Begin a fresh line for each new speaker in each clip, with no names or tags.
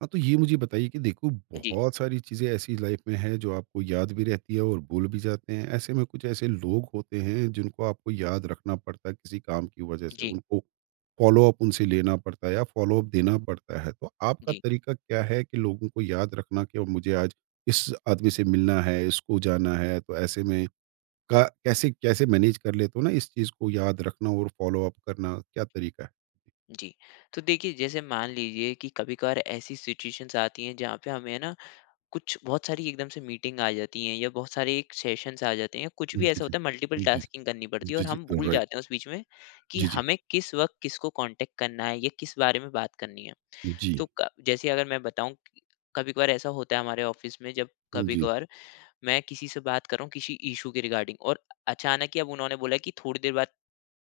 हाँ, तो ये मुझे बताइए कि देखो
जी,
बहुत सारी चीज़ें ऐसी लाइफ में हैं जो आपको याद भी रहती है और भूल भी जाते हैं। ऐसे में कुछ ऐसे लोग होते हैं जिनको आपको याद रखना पड़ता है किसी काम की वज़ह से,
जी,
उनको फ़ॉलो-अप उनसे लेना पड़ता है या फ़ॉलो-अप देना पड़ता है। तो आपका
जी,
तरीका क्या है कि लोगों को याद रखना कि मुझे आज इस आदमी से मिलना है, इसको जाना है, तो ऐसे में का कैसे कैसे मैनेज कर लेते हो ना इस चीज़ को याद रखना और फ़ॉलो-अप करना, क्या तरीका है?
जी। तो देखिए, जैसे मान लीजिए कि कभी-कभार ऐसी सिचुएशंस आती हैं, जहाँ पे हमें ना कुछ बहुत सारी एकदम से मीटिंग आ जाती हैं या बहुत सारे एक सेशंस आ जाते हैं या कुछ भी
जी,
ऐसा
जी।
होता है, मल्टीपल
जी,
टास्किंग करनी पड़ती है और
जी, जी,
हम
जी,
भूल
राइट।
जाते हैं उस बीच में कि
जी, जी।
हमें किस वक़्त किसको कॉन्टैक्ट करना है या किस बारे में बात करनी है।
जी।
तो क जैसे अगर मैं बताऊँ, कभी-कभार ऐसा होता है हमारे ऑफ़िस में जब
जी,
कभी-कभार मैं किसी से बात कर रहा हूँ, किसी इश्यू के रिगार्डिंग, और अचानक ही अब उन्होंने बोला कि थोड़ी देर बाद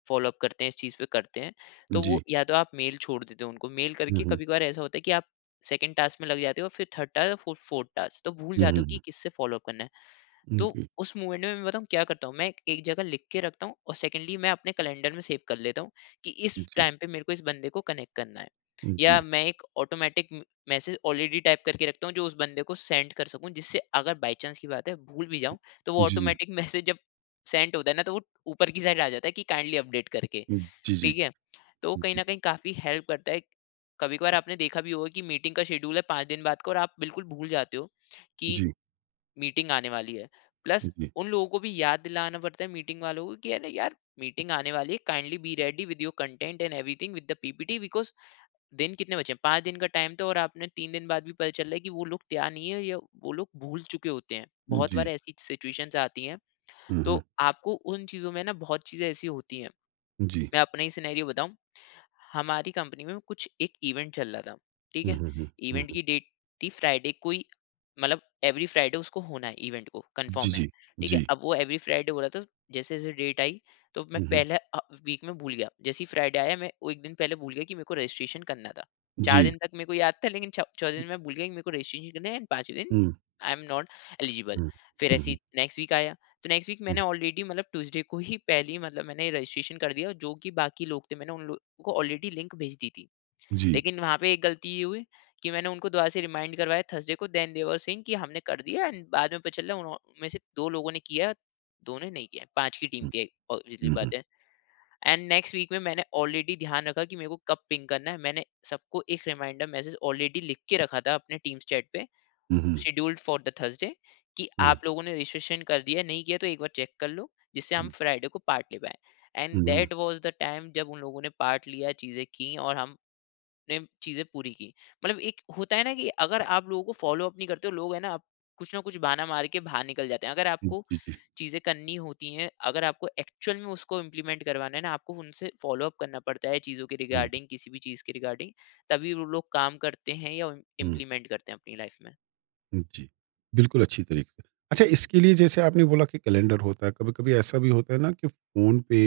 फ़ॉलो अप करते हैं, इस चीज़ पे करते हैं। तो
जी।
वो या तो आप मेल छोड़ देते हो उनको, मेल
हुँ,
करके।
हुँ।
कभी-कभार ऐसा होता है कि आप सेकंड टास्क में लग जाते हो, फिर थर्ड टास्क और फो फोर्थ टास्क, तो भूल
हुँ,
जाते हो
हुँ,
कि
हुँ।
किससे फ़ॉलो अप करना है।
हुँ,
तो
जी,
उस मोमेंट में मैं बताऊँ क्या करता हूँ, मैं एक जगह लिख के रखता हूँ, और सेकंडली मैं अपने कैलेंडर में सेव कर लेता हूँ कि इस
जी,
टाइम पे मेरे को इस बंदे को कनेक्ट करना है। या
जी,
मैं एक ऑटोमैटिक म मैसेज ऑलरेडी टाइप करके रखता हूँ जो उस बंदे को सेंड कर सकूँ, जिससे अगर बाय चांस की बात है भूल भी जाऊँ, तो वो
जी, जी।
ऑटोमैटिक मैसेज जब सेंड होता है ना तो वो ऊपर की साइड आ जाता है कि काइंडली अपडेट करके,
हुँ, जी, जी,
ठीक
जी,
है? तो वो कहीं
जी,
न कहीं काफ़ी हेल्प करता है। कभी-कभार आपने देखा भी होगा कि मीटिंग का शेड्यूल है 5 दिन बाद का, और आप बिल्कुल भूल जाते हो कि
जी,
मीटिंग आने वाली है। प्लस
जी,
उन लोगों को भी याद दिलाना पड़ता है, मीटिंग वालों को कि अरे यार मीटिंग आने वाली है, kindly be ready with your content and everything with the PPT, because दिन कितने बचे हैं, 5 दिन का टाइम था, और आपने 3 दिन बाद भी पता चल रहा है कि वो लोग तैयार नहीं है, या वो लोग भूल चुके होते हैं। बहुत
जी।
बार ऐसी सिचुएशंस आती हैं।
हुँ,
तो
हुँ,
आपको उन चीज़ों में ना बहुत चीज़ें ऐसी होती हैं।
जी।
मैं अपना ही सिनेरियो बताऊँ। हमारी कंपनी में कुछ एक इवेंट चल रहा था, ठीक
हुँ,
है।
हुँ, हुँ, हुँ,
इवेंट
हुँ।
की डेट थी फ्राइडे को ही, मतलब एवरी फ्राइडे उसको होना है, इवेंट को
जी,
कंफर्म है,
जी,
ठीक है।
जी।
अब वो एवरी फ्राइडे हो रहा था। जैसे जैसे डेट आई, तो मैं
हुँ, हुँ,
पहले वीक में भूल गया। जैसे ही फ्राइडे आया, मैं वो एक दिन पहले भूल गया कि मेरे को रजिस्ट्रेशन करना था। चार
जी।
दिन तक मेरे को याद था, लेकिन 14 दिन मैं भूल गया कि मेरे को रजिस्ट्रेशन करना है, एंड 5वें दिन
हुँ,
आई एम नॉट एलिजिबल।
हुँ,
फिर
हुँ,
ऐसे
हुँ,
नेक्स्ट वीक आया, तो नेक्स्ट वीक
हुँ।
मैंने ऑलरेडी मतलब ट्यूसडे को ही पहले ही, मतलब मैंने रजिस्ट्रेशन कर दिया। जो कि बाकी लोग थे, मैंने को ऑलरेडी लिंक भेज दी थी।
जी।
लेकिन वहाँ पे एक गलती ये हुई कि मैंने उनको दोबारा से रिमाइंड करवाया थर्सडे को। देन दे वर सेइंग कि हमने कर दिया, एंड बाद में पता चला उन्हों में से 2 लोगों ने किया, 2 ने नहीं किया। 5 की टीम
हुँ,
थी, ऑब्वियसली
हुँ, हुँ,
बात है। एंड नेक्स्ट वीक में मैंने ऑलरेडी ध्यान रखा कि मेरे को कब पिंग करना है। मैंने सबको एक रिमाइंडर मैसेज ऑलरेडी लिख के रखा था अपने टीम्स चैट पे,
हुँ, हुँ,
शेड्यूल्ड फॉर द थर्सडे, कि
हुँ,
आप लोगों ने रजिस्ट्रेशन कर दिया है, नहीं किया तो एक बार चेक कर लो, जिससे हम
हुँ,
फ्राइडे को पार्ट ले पाएँ। एंड
हुँ, हुँ।
दैट वाज़ द टाइम जब उन लोगों ने पार्ट लिया, चीज़ें की, और हम ने चीज़ें पूरी की। मतलब एक होता है ना, कि अगर आप लोगों को फ़ॉलो-अप नहीं करते हो, लोग है ना, आप कुछ ना कुछ बहाना मार के बाहर निकल जाते हैं। अगर
जी,
आपको
जी।
चीज़ें करनी होती हैं, अगर आपको एक्चुअल में उसको इम्प्लीमेंट करवाना है ना, आपको उनसे फ़ॉलो-अप करना पड़ता है चीज़ों के
हुँ,
रिगार्डिंग, किसी भी चीज़ के रिगार्डिंग, तभी वो लोग काम करते हैं या
हुँ।
इम्प्लीमेंट करते हैं अपनी लाइफ़ में।
जी, बिल्कुल अच्छी तरीके से। अच्छा इसके
जी,
लिए जैसे आपने बोला कि कैलेंडर होता है, कभी-कभी ऐसा भी होता है ना कि फ़ोन पे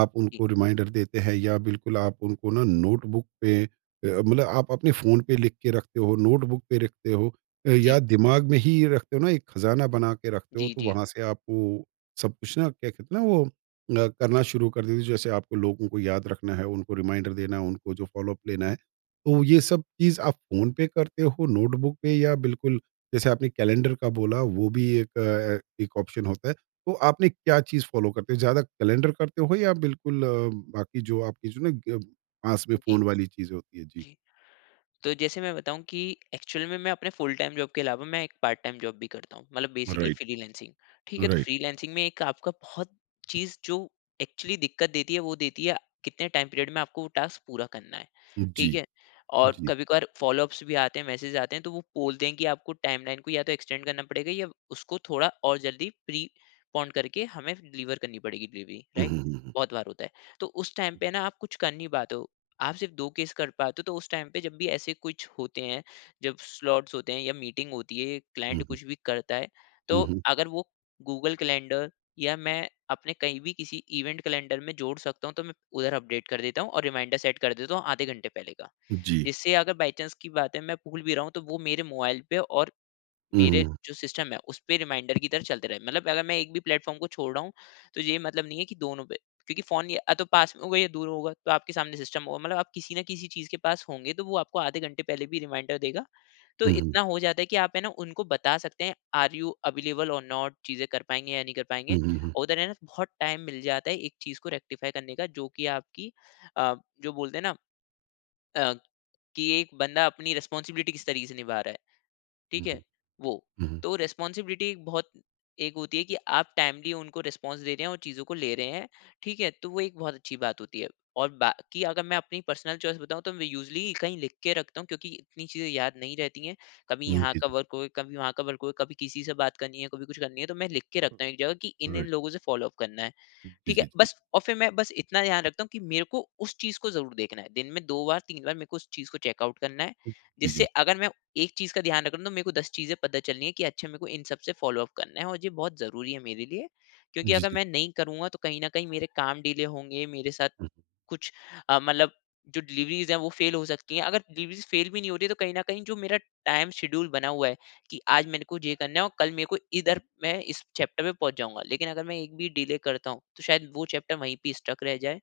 आप
जी।
उनको रिमाइंडर देते हैं या बिल्कुल आप उनको ना नोटबुक पे मतलब आप अपने फ़ोन पे लिख के रखते हो, नोटबुक पे रखते हो
जी,
या दिमाग में ही रखते हो ना एक खज़ाना बना के रखते हो,
जी,
तो
जी।
वहाँ से आप वो सब कुछ ना क्या कहते हैं ना वो करना शुरू कर देते हो। जैसे आपको लोगों को याद रखना है, उनको रिमाइंडर देना है, उनको जो फ़ॉलो अप लेना है। तो ये सब चीज़ आप फ़ोन पे करते हो, नोटबुक पे या बिल्कुल जैसे आपने कैलेंडर का बोला वो भी एक एक ऑप्शन होता है। तो आपने क्या चीज़ फ़ॉलो करते हो? ज़्यादा कैलेंडर करते हो या बिल्कुल बाकी जो आपकी जो ना ग पास में
जी,
फ़ोन वाली चीज़ें होती है? जी।
जी। तो जैसे मैं बताऊँ कि एक्चुअल में मैं अपने फुल टाइम जॉब के अलावा मैं एक पार्ट टाइम जॉब भी करता हूँ, मतलब बेसिकली
राइट,
फ्रीलैंसिंग, ठीक है। तो
राइट।
फ्रीलैंसिंग में एक आपका बहुत चीज़ जो एक्चुअली दिक्कत देती है, वो देती है कितने टाइम पीरियड में आपको वो टास्क पूरा करना है,
जी,
ठीक है। और
जी।
कभी कभार फॉलोअप्स भी आते हैं, मैसेज आते हैं, तो वो बोलते हैं कि आपको टाइमलाइन को या तो एक्सटेंड करना पड़ेगा, या उसको थोड़ा और जल्दी प्री पॉन्ड करके हमें डिलीवर करनी पड़ेगी डिलीवरी,
हुँ,
राइट।
हुँ, हुँ, हुँ।
बहुत बार होता है, तो उस टाइम पे ना आप कुछ कर नहीं पाते हो, आप सिर्फ 2 केस कर पाते हो। तो उस टाइम पे जब भी ऐसे कुछ होते हैं, जब स्लॉट्स होते हैं या मीटिंग होती है, क्लाइंट
हुँ, हुँ।
कुछ भी करता है,
हुँ,
तो
हुँ।
अगर वो गूगल कैलेंडर या मैं अपने कहीं भी किसी इवेंट कैलेंडर में जोड़ सकता हूँ, तो मैं उधर अपडेट कर देता हूँ और रिमाइंडर सेट कर देता हूँ आधे घंटे पहले का।
जी।
इससे अगर बाई चांस की बात है, मैं भूल भी रहा हूँ, तो वो मेरे मोबाइल पे और
हुँ,
मेरे
हुँ।
जो सिस्टम है उस पे रिमाइंडर की तरह चलते रहे। मतलब अगर मैं एक भी प्लेटफॉर्म को छोड़ रहा हूँ, तो ये मतलब नहीं है कि दोनों पे, क्योंकि फोन या तो पास में होगा या दूर होगा, तो आपके सामने सिस्टम होगा, मतलब आप किसी ना किसी चीज के पास होंगे, तो वो आपको आधे घंटे पहले भी रिमाइंडर देगा। तो
हुँ, हुँ।
इतना हो जाता है कि आप है ना उनको बता सकते हैं आर यू अवेलेबल और नॉट, चीजें कर पाएंगे या नहीं कर पाएंगे।
हुँ, हुँ, हुँ।
और उधर है ना बहुत टाइम मिल जाता है एक चीज को रेक्टिफाई करने का, जो कि आपकी अ, जो बोलते हैं ना, अ, कि एक बंदा अपनी रिस्पॉन्सिबिलिटी किस तरीके से निभा रहा है, ठीक
हुँ,
है।
हुँ।
वो,
हुँ, हुँ।
तो रिस्पॉन्सिबिलिटी एक बहुत एक होती है कि आप टाइमली उनको रिस्पॉन्स दे रहे हैं और चीज़ों को ले रहे हैं, ठीक है। तो वो एक बहुत अच्छी बात होती है। और बाकी अगर मैं अपनी पर्सनल चॉइस बताऊं, तो मैं यूजली कहीं लिख के रखता हूँ, क्योंकि इतनी चीज़ें याद नहीं रहती हैं। कभी
हुँ,
यहाँ
जी,
का
जी।
वर्क हो, कभी वहाँ का वर्क हो, कभी किसी से बात करनी है, कभी कुछ करनी है, तो मैं लिख के रखता हूँ एक जगह कि इन इन
राइट।
लोगों से फॉलो अप करना है,
जी,
ठीक है?
जी, जी।
बस। और फिर मैं बस इतना ध्यान रखता हूँ कि मेरे को उस चीज़ को ज़रूर देखना है। दिन में 2 बार, 3 बार मेरे को उस चीज़ को चेकआउट करना है,
जी,
जिससे
जी।
अगर मैं एक चीज़ का ध्यान रख रहा हूँ, तो मेरे को 10 चीज़ें पता चलनी है कि अच्छा मेरे को इन सब से फ़ॉलो अप करना है, और ये बहुत ज़रूरी है मेरे लिए। क्योंकि
जी,
अगर
जी।
मैं नहीं करूँगा, तो कहीं न कहीं मेरे काम डिले होंगे, मेरे साथ
हुँ,
कुछ मतलब जो डिलीवरीज़ हैं वो फ़ेल हो सकती हैं। अगर डिलीवरीज़ फ़ेल भी नहीं हो रही है, तो कहीं न कहीं जो मेरा टाइम शेड्यूल बना हुआ है कि आज मेरे को ये करना है और कल मेरे को इधर मैं इस चैप्टर में पहुँच जाऊँगा, लेकिन अगर मैं एक भी डिले करता हूँ तो शायद वो चैप्टर वहीं पे स्टक रह जाए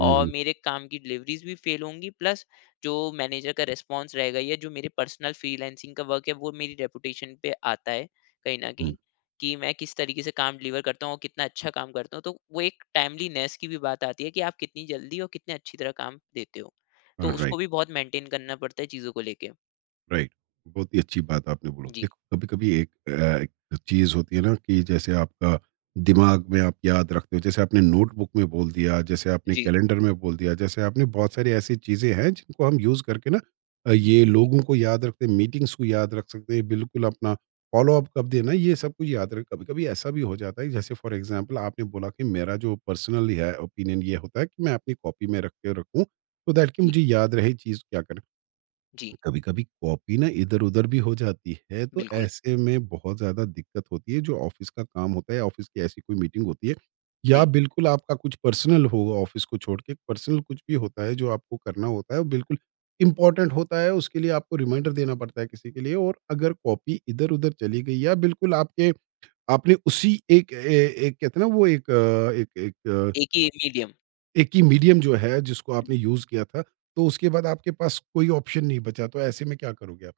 हुँ। हुँ,
और
हुँ।
मेरे काम की डिलीवरीज़ भी फ़ेल होंगी, प्लस जो मैनेजर का रिस्पॉन्स रहेगा या जो मेरे पर्सनल फ्रीलांसिंग का वर्क है वो मेरी रेपुटेशन पे आता है, कहीं न कहीं। कि मैं किस तरीके से काम डिलीवर करता हूँ और कितना अच्छा काम करता हूँ। तो वो एक टाइमलीनेस की भी बात आती है कि आप कितनी जल्दी और कितने अच्छी तरह काम देते हो। तो
हुँ,
उसको
राइट।
भी बहुत मेंटेन करना पड़ता है चीज़ों को लेके।
राइट। बहुत ही अच्छी बात आपने बोला।
जी,
देखो, कभी-कभी एक एक चीज़ होती है ना कि जैसे आपका दिमाग में आप याद रखते हो, जैसे आपने नोटबुक में बोल दिया, जैसे आपने
जी,
कैलेंडर में बोल दिया, जैसे आपने बहुत सारी ऐसी चीज़ें हैं जिनको हम यूज़ करके ना ये
जी,
लोगों को याद रखते हैं, मीटिंग्स को याद रख सकते हैं, बिल्कुल अपना फ़ॉलो-अप कब देना है, ये सब कुछ याद रख कभी-कभी ऐसा भी हो जाता है, जैसे फॉर एग्ज़ाम्पल आपने बोला कि मेरा जो पर्सनल है ओपिनियन ये होता है कि मैं अपनी कॉपी में रख के रखूँ, सो दैट कि
जी,
मुझे याद रहे चीज़ क्या करना है।
जी,
कभी कभी कॉपी ना इधर उधर भी हो जाती है तो
बिल्कुल।
ऐसे में बहुत ज्यादा दिक्कत होती है जो ऑफिस का काम होता है ऑफिस की ऐसी कोई मीटिंग होती है या
जी,
बिल्कुल आपका कुछ पर्सनल होगा ऑफिस को छोड़ के पर्सनल कुछ भी होता है जो आपको करना होता है वो बिल्कुल इंपॉर्टेंट होता है उसके लिए आपको रिमाइंडर देना पड़ता है किसी के लिए और अगर कॉपी इधर उधर चली गई या बिल्कुल आपके आपने उसी एक एक कहते हैं ना वो एक एक एक
एक ही मीडियम।
एक ही मीडियम जो है जिसको आपने यूज किया था तो उसके बाद आपके पास कोई ऑप्शन नहीं बचा तो ऐसे में क्या करोगे आप।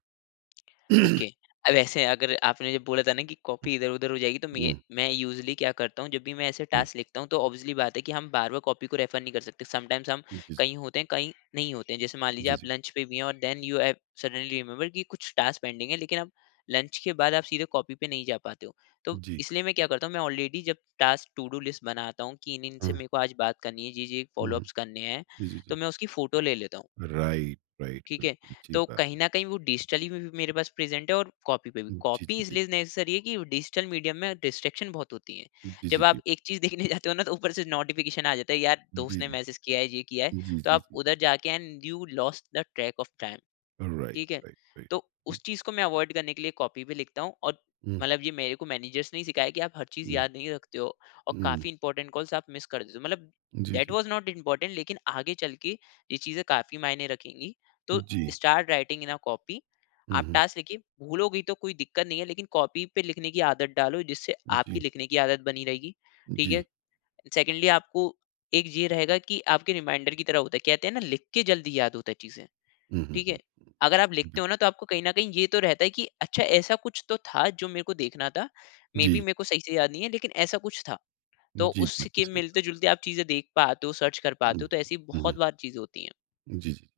हुँ,
ओके। अब ऐसे अगर आपने जब बोला था ना कि कॉपी इधर-उधर हो जाएगी, तो मैं
हुँ,
मैं यूज़ुअली क्या करता हूँ, जब भी मैं ऐसे टास्क लिखता हूँ तो ऑब्वियसली बात है कि हम बार-बार कॉपी को रेफर नहीं कर सकते। समटाइम्स हम
जी, जी।
कहीं होते हैं, कहीं नहीं होते हैं। जैसे मान लीजिए
जी,
आप
जी।
लंच पे भी हैं, और then you have suddenly remember कि कुछ टास्क पेंडिंग है, लेकिन आप लंच के बाद आप सीधे कॉपी पे नहीं जा पाते हो। तो
जी।
इसलिए मैं क्या करता हूँ, मैं ऑलरेडी जब टास्क टू डू लिस्ट बनाता हूँ कि इन-इन से
हाँ,
मेरे को आज बात करनी है, ये-ये
हुँ,
फॉलो
हुँ।
अप्स करने हैं,
जी, जी, जी।
तो मैं उसकी फ़ोटो ले लेता हूँ।
राइट, राइट,
ठीक है?
बिल्कुल, अच्छी
तो
बात
कहीं
है।
न कहीं वो डिजिटली में भी मेरे पास प्रेज़ेंट है और कॉपी पे भी।
जी,
कॉपी
जी, जी।
इसलिए नेसेसरी है कि डिजिटल मीडियम में डिस्ट्रैक्शन बहुत होती है।
जी,
जब
जी,
आप
जी।
एक चीज़ देखने जाते हो ना तो ऊपर से नोटिफ़िकेशन आ जाता है, यार
जी,
दोस्त ने
जी।
मैसेज किया है, ये किया है।
जी,
तो
जी,
आप
जी।
उधर जाके and you lost the track of time.
Right,
ठीक है?
Right, right.
तो
हुँ,
उस चीज़ को मैं अवॉइड करने के लिए कॉपी पे लिखता हूँ और मतलब ये मेरे को मैनेजर्स ने ही सिखाया कि आप हर चीज़
हुँ,
याद नहीं रखते हो और
हुँ।
काफ़ी इंपॉर्टेंट कॉल्स आप मिस कर देते हो। मतलब
जी,
दैट
जी।
वाज़ नॉट इंपॉर्टेंट लेकिन आगे चल के ये चीज़ें काफ़ी मायने रखेंगी। तो
जी।
Start writing in a copy.
हुँ,
आप
हुँ।
टास्क लिखिए, भूलोगी तो कोई दिक्कत नहीं है लेकिन कॉपी पे लिखने की आदत डालो जिससे आपकी
जी,
लिखने की आदत बनी रहेगी। ठीक है?
जी।
सेकेंडली आपको एक ये रहेगा कि आपके रिमाइंडर की तरह होता है। कहते हैं ना लिख के जल्दी याद होता है चीज़ें।
हुँ, हुँ,
ठीक है?
हुँ।
अगर आप लिखते
बिल
हो ना तो आपको कहीं न कहीं ये तो रहता है कि अच्छा ऐसा कुछ तो था जो मेरे को देखना था। मे बी
जी,
मेरे को सही से याद नहीं है लेकिन ऐसा कुछ था। तो
जी, बिल्कुल
उसके
सही बात।
मिलते-जुलते आप चीज़ें देख पाते हो, सर्च कर पाते
हुँ,
हो तो ऐसी
हुँ,
बहुत
हुँ।
बार चीज़ें होती हैं।
जी, जी।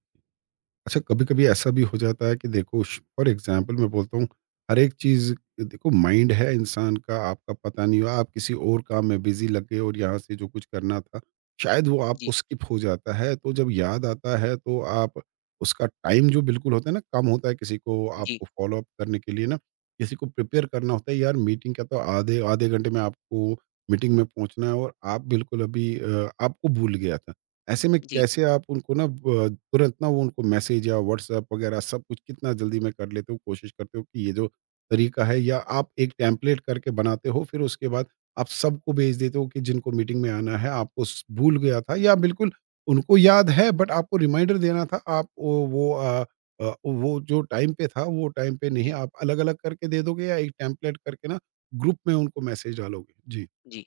अच्छा कभी-कभी ऐसा भी हो जाता है कि देखो श फॉर एग्ज़ाम्पल मैं बोलता हूँ, हर एक चीज़ देखो माइंड है इंसान का आपका पता नहीं हुआ, आप किसी और काम में बिज़ी लग गए और यहाँ से जो कुछ करना था, शायद वो आपको
जी,
स्किप हो जाता है। तो जब याद आता है तो आप उसका टाइम जो बिल्कुल होता है ना कम होता है किसी को
जी,
आपको फ़ॉलो अप करने के लिए ना, किसी को प्रिपेयर करना होता है यार मीटिंग का तो आधे आधे घंटे में आपको मीटिंग में पहुँचना है और आप बिल्कुल अभी आपको भूल गया था। ऐसे में
जी,
कैसे आप उनको ना ब तुरंत ना वो उनको मैसेज या व्हाट्सएप वगैरह सब कुछ कितना जल्दी में कर लेते हो, कोशिश करते हो कि ये जो तरीका है या आप एक टेम्पलेट करके बनाते हो, फिर उसके बाद आप सबको भेज देते हो कि जिनको मीटिंग में आना है, आपको स भूल गया था या बिल्कुल उनको याद है बट आपको रिमाइंडर देना था, आप वो वो जो टाइम पे था, वो टाइम पे नहीं
जी।
आप अलग-अलग करके दे दोगे या एक टेम्पलेट करके ना ग्रुप में उनको मैसेज डालोगे? जी।
जी,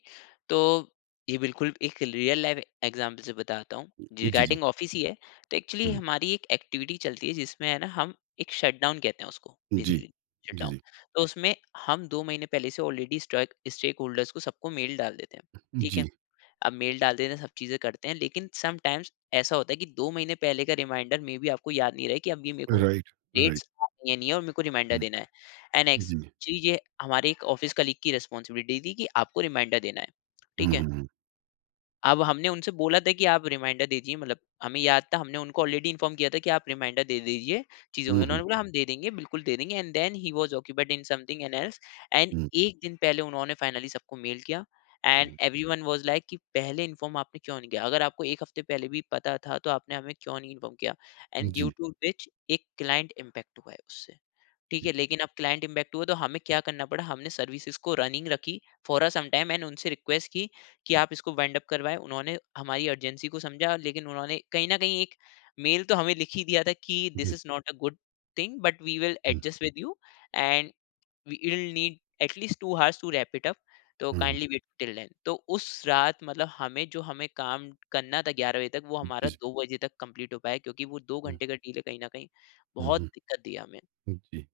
तो ये बिल्कुल एक रियल लाइफ एग्ज़ाम्पल से बताता हूँ,
जी, जी।
रिगार्डिंग ऑफ़िस ही है। तो एक्चुअली
हुँ।
हमारी एक एक्टिविटी चलती है जिसमें है ना हम एक शटडाउन कहते हैं उसको
जी।
बेसिकली
जी,
शटडाउन।
जी।
तो उसमें हम 2 महीने पहले से ऑलरेडी स्टॉक स्टेकहोल्डर्स को सबको मेल डाल देते हैं, ठीक है?
जी।
अब मेल डाल देते हैं, सब चीज़ें करते हैं, लेकिन समटाइम्स ऐसा होता है कि 2 महीने पहले का रिमाइंडर मे बी आपको याद नहीं रहे कि अब ये मेरे को
राइट, राइट।
डेट्स आनी है नहीं है और मेरे को रिमाइंडर
हुँ,
देना है। एंड नेक्स्ट
जी।
चीज़ ये हमारे एक ऑफ़िस कलीग की रिस्पॉन्सिबिलिटी थी कि आपको रिमाइंडर देना है, ठीक
हुँ,
है?
हुँ, हुँ।
अब हमने उनसे बोला था कि आप रिमाइंडर दे दीजिए मतलब हमें याद था हमने उनको ऑलरेडी इन्फॉर्म किया था कि आप रिमाइंडर दे दीजिए चीज़ों में।
हुँ, हुँ,
उन्होंने बोला हम दे देंगे, बिल्कुल दे देंगे and then he was occupied in something and else. And
हुँ,
1 दिन पहले उन्होंने फाइनली सबको मेल किया एंड
हुँ।
एवरीवन वाज़ लाइक कि पहले इन्फॉर्म आपने क्यों नहीं किया? अगर आपको 1 हफ्ते पहले भी पता था तो आपने हमें क्यों नहीं इन्फॉर्म किया? एंड ड्यू
जी,
टू व्हिच एक क्लाइंट इम्पैक्ट हुआ है उससे। ठीक
जी,
है
जी।
लेकिन अब क्लाइंट इम्पैक्ट हुआ तो हमें क्या करना पड़ा, हमने सर्विसेज को रनिंग रखी for a some time and उनसे रिक्वेस्ट की कि आप इसको वाइंड अप करवाएं। उन्होंने हमारी अर्जेंसी को समझा लेकिन उन्होंने कहीं ना कहीं एक मेल तो हमें लिख ही दिया था कि दिस
जी।
Is not a good thing but we will
हुँ,
adjust with you and we will need at least two hours to wrap it up, तो
हुँ, हुँ।
Kindly wait till then. तो उस रात मतलब हमें जो हमें काम करना था 11 बजे तक, वो
जी,
हमारा
जी।
2 बजे तक कंप्लीट हो पाया क्योंकि वो दो
हुँ,
घंटे का डील है कहीं ना कहीं।
हुँ,
बहुत
हुँ।
दिक्कत दिया हमें।
जी।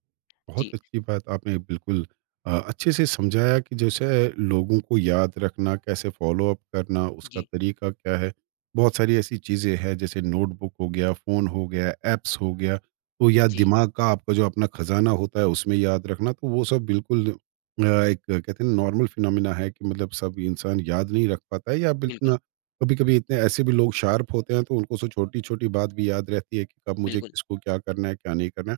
बहुत
जी
अच्छी बात आपने बिल्कुल अच्छे से समझाया कि जैसे लोगों को याद रखना, कैसे फॉलो अप करना, उसका
जी
तरीका क्या है। बहुत सारी ऐसी चीज़ें हैं जैसे नोटबुक हो गया, फ़ोन हो गया, ऐप्स हो गया, तो या
जी,
दिमाग का आपका जो अपना खज़ाना होता है उसमें याद रखना, तो वो सब बिल्कुल एक कहते हैं नॉर्मल फिनोमिना है कि मतलब सब इंसान याद नहीं रख पाता है या
बिल्कुल,
बितना कभी-कभी इतने ऐसे भी लोग शार्प होते हैं तो उनको सो छोटी-छोटी बात भी याद रहती है कि कब मुझे
बिल्कुल,
किसको क्या करना है, क्या नहीं करना है।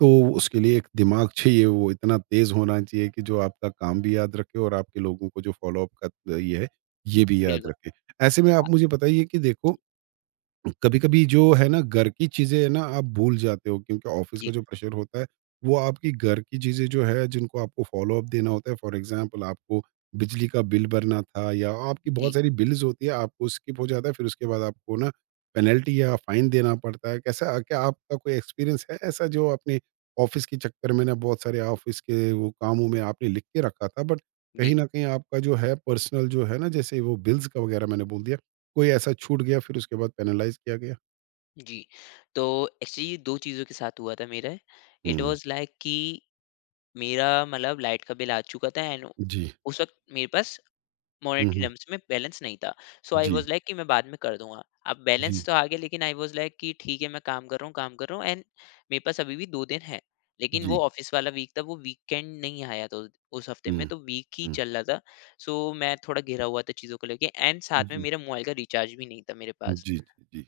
तो उसके लिए एक दिमाग चाहिए, वो इतना तेज़ होना चाहिए कि जो आपका काम भी याद रखे और आपके लोगों को जो फ़ॉलो अप का ये है, ये भी याद
बिल्कुल।
रखे। ऐसे में आप मुझे बताइए कि देखो कभी-कभी जो है ना घर की चीज़ें है ना आप भूल जाते हो क्योंकि ऑफ़िस का
जी,
जो प्रेशर होता है, वो आपकी घर की चीज़ें जो है जिनको आपको फ़ॉलो-अप देना होता है फ़ॉर एग्ज़ाम्पल आपको बिजली का बिल भरना था या आपकी
जी,
बहुत सारी बिल्स होती है आपको स्किप हो जाता है फिर उसके बाद आपको ना पेनल्टी या फ़ाइन देना पड़ता है। कैसा क्या आपका कोई एक्सपीरियंस है ऐसा जो आपने ऑफ़िस के चक्कर में ना बहुत सारे ऑफ़िस के वो कामों में आपने लिख के रखा था बट कहीं
जी,
न कहीं आपका जो है पर्सनल जो है ना जैसे वो बिल्स का वग़ैरह मैंने बोल दिया कोई ऐसा छूट गया फिर उसके बाद पेनलाइज़ किया गया?
जी। तो एक्चुअली ये 2 चीज़ों के साथ हुआ था मेरे। It
hmm.
वाज़ लाइक कि मेरा मतलब लाइट का बिल आ चुका था एंड
जी।
उस वक़्त मेरे पास
हुँ,
मॉनेटरी
हुँ।
टर्म्स में बैलेंस नहीं था। सो आई
जी,
वाज़ लाइक कि मैं बाद में कर दूँगा। अब
जी,
बैलेंस तो आ गया लेकिन आई वाज़ लाइक कि ठीक है मैं काम कर रहा हूँ, काम कर रहा हूँ एंड मेरे पास अभी भी 2 दिन है। लेकिन वो
जी।
ऑफ़िस वाला वीक था, वो वीकेंड नहीं आया था, उस हफ़्ते में
हुँ,
तो वीक ही
हुँ।
चल रहा था। सो मैं थोड़ा घिरा हुआ था चीज़ों को लेके एंड साथ में
जी,
मेरा मोबाइल का रिचार्ज भी नहीं था मेरे पास।
जी, जी,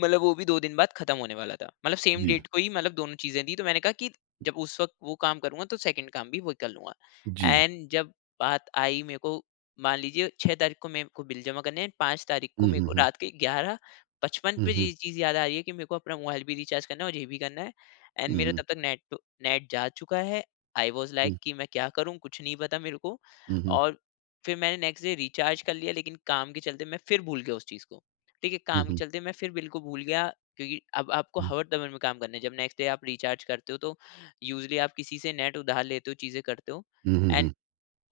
मतलब वो भी 2 दिन बाद खत्म होने वाला था। मतलब सेम
जी,
डेट को ही मतलब दोनों चीज़ें दी, तो मैंने कहा कि जब उस वक़्त वो काम करूँगा तो सेकंड काम भी वही कर लूँगा।
जी।
एंड जब बात आई मेरे को, मान लीजिए 6 तारीख को मेरे को बिल जमा करने हैं, 5 तारीख को
हुँ,
मेरे
हुँ,
को
हुँ।
रात के 11:55
हुँ,
पे
हुँ।
ये चीज़ याद आ रही है कि मेरे को अपना मोबाइल भी रिचार्ज करना है और ये भी करना है। एंड मेरा तब तक नेट तो नेट जा चुका है। आई वाज़
हुँ,
लाइक
हुँ।
कि मैं क्या करूँ? कुछ नहीं पता मेरे को।
हुँ, हुँ, हुँ।
और फिर मैंने नेक्स्ट डे रिचार्ज कर लिया, लेकिन काम के चलते मैं फिर भूल गया उस चीज़ को। ठीक है,
हुँ,
काम के
हुँ।
चलते मैं फिर बिल को भूल गया क्योंकि अब आपको
हुँ।
हवर दबर में काम करना है। जब नेक्स्ट डे आप रिचार्ज करते हो तो यूजली आप किसी से नेट उधार लेते हो, चीजें करते हो
हुँ, हुँ,
एंड
हुँ।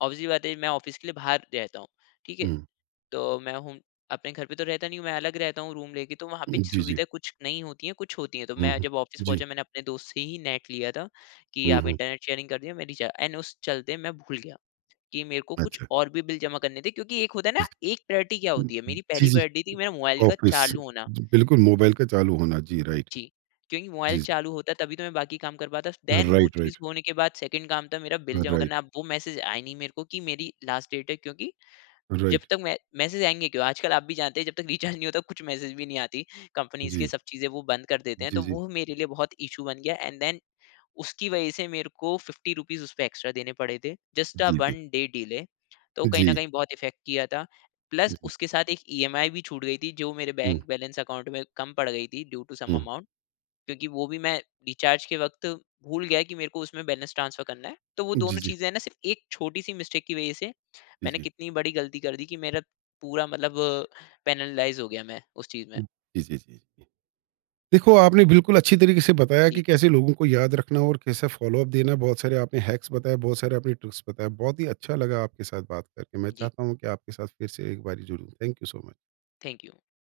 ऑब्वियसली बात है मैं ऑफिस के लिए बाहर रहता हूँ, ठीक है?
हुँ।
तो मैं हूँ, अपने घर पे तो रहता नहीं हूँ, मैं अलग रहता हूँ रूम लेके, तो वहाँ पे
हुँ, जी, जी।
सुविधा कुछ नहीं होती है, कुछ होती है। तो
हुँ,
मैं
हुँ।
जब ऑफिस
जी।
पहुंचा मैंने अपने दोस्त से ही नेट लिया था कि
हुँ,
आप
हुँ।
इंटरनेट शेयरिंग कर दिया, मैं रिचार्ज एंड उस चलते मैं भूल गया कि मेरे को कुछ
अच्छा।
और भी बिल जमा करने थे क्योंकि एक होता है ना एक प्रायोरिटी क्या
जी,
होती है। मेरी
जी,
पहली
जी।
प्रायोरिटी थी मेरा मोबाइल का
ऑफ़िस।
चालू होना,
बिल्कुल मोबाइल का चालू होना। जी, राइट।
जी, क्योंकि मोबाइल
जी, जी।
चालू होता तभी तो मैं बाकी काम कर पाता। देन वो
राइट,
चीज़
राइट,
होने के बाद सेकंड काम था मेरा बिल जमा
राइट,
करना। अब वो मैसेज आए नहीं मेरे को कि मेरी लास्ट डेट है, क्योंकि जब
राइट।
तक मैं, मैसेज आएँगे क्यों? आजकल आप भी जानते हैं जब तक रिचार्ज नहीं होता कुछ मैसेज भी नहीं आती। कंपनीज़ के
जी,
सब चीज़ें वो बंद कर देते हैं,
जी,
तो
जी।
वो मेरे लिए बहुत इश्यू बन गया एंड देन उसकी वज़ह से मेरे को ₹50 रुपीज़ उस पे एक्स्ट्रा देने पड़े थे। जस्ट अ
जी, जी।
1 डे डिले। तो कहीं न
जी,
कहीं बहुत इफ़ेक्ट किया था। प्लस
जी।
उसके साथ एक ईएमआई भी छूट गई थी जो मेरे
हुँ,
बैंक बैलेंस अकाउंट में कम पड़ गई थी ड्यू टू सम
हुँ।
अमाउंट। क्योंकि वो भी मैं रिचार्ज के वक़्त भूल गया कि मेरे को उसमें बैलेंस ट्रांसफ़र करना है। तो वो
जी,
दोनों
जी।
चीज़ें हैं ना, सिर्फ़ एक छोटी-सी मिस्टेक की वज़ह से
जी,
मैंने
जी।
कितनी बड़ी गलती कर दी कि मेरा पूरा मतलब पेनलाइज़ हो गया मैं उस चीज़ में।
जी, जी, जी, जी। देखो, आपने बिल्कुल अच्छी तरीके से बताया कि
जी,
कैसे लोगों को याद रखना और कैसे फ़ॉलो अप देना, बहुत सारे आपने हैक्स बताए, बहुत सारे आपने ट्रिक्स बताए। बहुत ही अच्छा लगा आपके साथ बात करके। मैं
जी।
चाहता हूँ कि आपके साथ फिर से एक बारी जुड़ूँ। Thank you so much.
Thank you.